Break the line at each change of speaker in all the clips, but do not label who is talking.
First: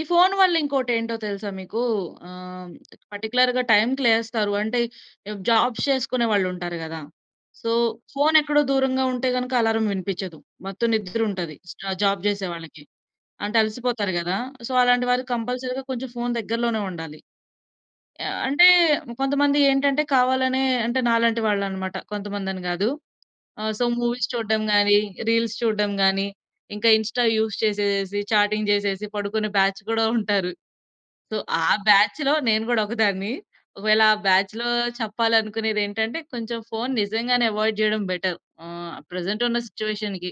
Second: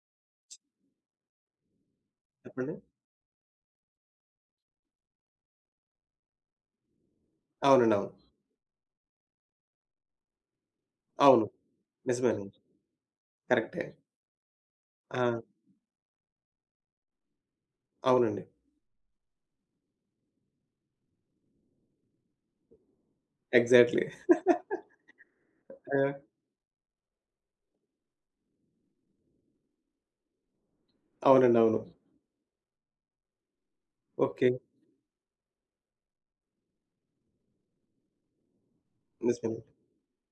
ఈ ఫోన్ వల్ల ఇంకోటేంటో తెలుసా మీకు? ఆహ్,
చెప్పండి.
పర్టిక్యులర్‌‌గా టైమ్‌కి లేస్తారు. అంటే, ఇప్ జాబ్స్ చేసుకునే వాళ్ళు ఉంటారు గదా! సో
అవునండి. అవును.
ఫోన్ ఎక్కడో దూరంగా ఉంటే గనక అల్లారం వినిపిచ్చదు. మొత్తం నిద్ర
అవును.
ఉంటది. స్ట్రా ఆ! జాబ్ జేసే
నిజమేనండి.
వాళ్ళకి. అంటే
కరెక్టే.
అలసిపోతారు గదా! ఆహ్, సో అలాంటి వారు
ఆ!
కంపల్సరీగా కొంచెం ఫోన్ దగ్గరలోనే ఉండాలి. ఆహ్,
అవునండి.
అంటే కొంతమంది ఏంటంటే కావాలనే అంటే నాలాంటి వాళ్ళు అన్నమాట. కొంతమంది అని గాదు. ఆహ్, సో
ఎగ్జాక్ట్‌లీ.
మూవీస్ చూడ్డం గాని, రీల్స్ చూడ్డం
ఆ!
గాని, ఇంకా ఇన్‌స్టా యూజ్ చేసేసి, చాటింగ్ చేసేసి పడుకునే బ్యాచ్ గూడా ఉంటారు. సో
అవునండి.
ఆ
అవును.
బ్యాచ్‌లో నేను గూడా ఒకదాన్ని. ఒకవేళ ఆ
ఓకే.
బ్యాచ్‌లో చెప్పాలనుకునేది ఏంటంటే, కొంచెం ఫోన్ నిజంగానే అవాయిడ్ జేయడం బెటర్. ఆహ్, ప్రెజెంట్
నిజమే
ఉన్న
అండి.
సిట్యుయేషన్‌కి.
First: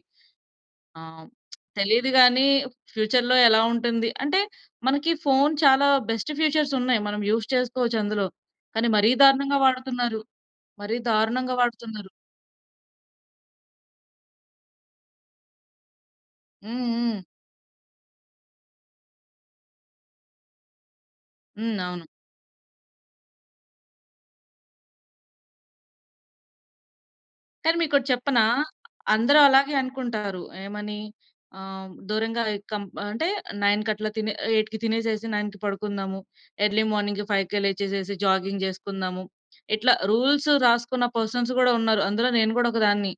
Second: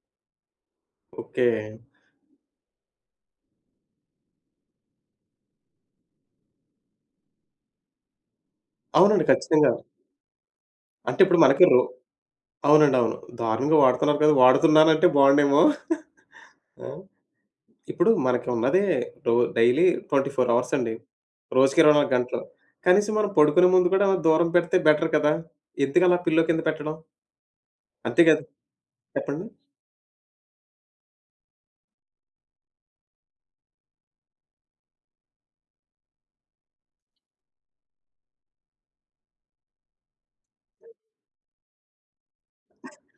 ఆహ్,
ఓకే.
తెలీదు గాని ఫ్యూచర్‌లో ఎలా ఉంటుంది అంటే మనకి ఫోన్ చాలా బెస్ట్ ఫీచర్స్ ఉన్నాయి. మనం యూజ్ చేసుకోవచ్చు అందులో. కానీ మరీ
అవునండి.
దారుణంగా
ఖచ్చితంగా.
వాడుతున్నారు. మరీ
అంటే ఇప్పుడు
దారుణంగా
మనకి రో
వాడుతున్నారు.
అవునండి, అవును. దారుణంగా వాడుతున్నారు కదా! వాడుతున్నానంటే బాగుండేమో!
హ్మ్.
ఆ?
హ్మ్.
ఇప్పుడు మనకు ఉన్నదే డో డైలీ 24 అవర్స్ అండి.
హ్మ్.
రోజుకి ఇరవై
అవును.
నాలుగు గంటలు. కనీసం మనం పడుకునే ముందు కూడా దూరం పెడితే బెటర్ కదా! ఎందుకు అలా పిల్లో కింద పెట్టడం?
కానీ మీకోటి
అంతే గదా
చెప్పనా! అందరూ
చెప్పండి.
అలాగే అనుకుంటారు. ఏమని ఆహ్, దూరంగా ఎ కం అంటే 9కి అట్లా తినే 8కి తినేసేసి, 9కి పడుకుందాము. ఎర్లీ మార్నింగ్ 5కే లేచేసేసి జాగింగ్ జేసుకుందాము. ఇట్లా రూల్స్ రాసుకున్న పర్సన్స్ గూడా ఉన్నారు. అందులో నేను గూడా ఒకదాన్ని.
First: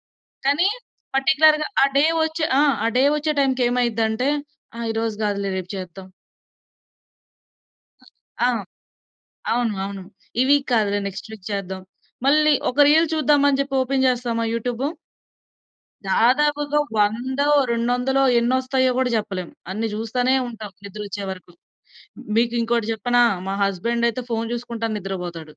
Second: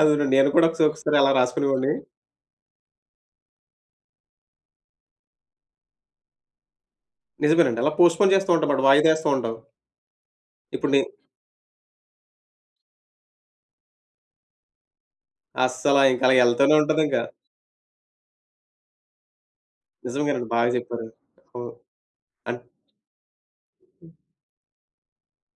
అవును. నేను కూడా
కానీ
ఒకసా ఒకసారి అలా
పర్టిక్యులర్‌గా ఆ
రాసుకునేవాడిని.
డే వచ్చే ఆ! డే వచ్చే టైమ్‌కి ఏమైద్దంటే, ఆహ్, ఈరోజు గాదులే రేపు చేద్దాం.
నిజమేనండి. అలా పోస్ట్‌‌పో‌న్
ఆ!
జేస్తూ ఉంటాం మాట. వాయిదా ఎస్తూ ఉంటాం.
అవును. అవును. ఈ వీక్
ఇప్పుడు
కాదులే,
నే
నెక్స్ట్ వీక్ చేద్దాం. మళ్ళి ఒక రీల్ చూద్దాం అని జెప్పి ఓపెన్ జేస్తామా యూట్యూబు?
అస్సల ఇంక అలా ఎళ్తూనే
దాదాపుగా
ఉంటది ఇంక.
వందో, రెండొందలో ఎన్నొస్తాయో గూడా జెప్పలేం. అన్ని జూస్తానే
నిజంగానండి. బాగా
ఉంటాం.
చెప్పారు.
నిద్రొచ్చే వరకు.
హ్మ్. అన్
మీకింకోటి చెప్పనా? మా హస్బండ్ అయితే ఫోన్ జూసుకుంటా నిద్రపోతాడు.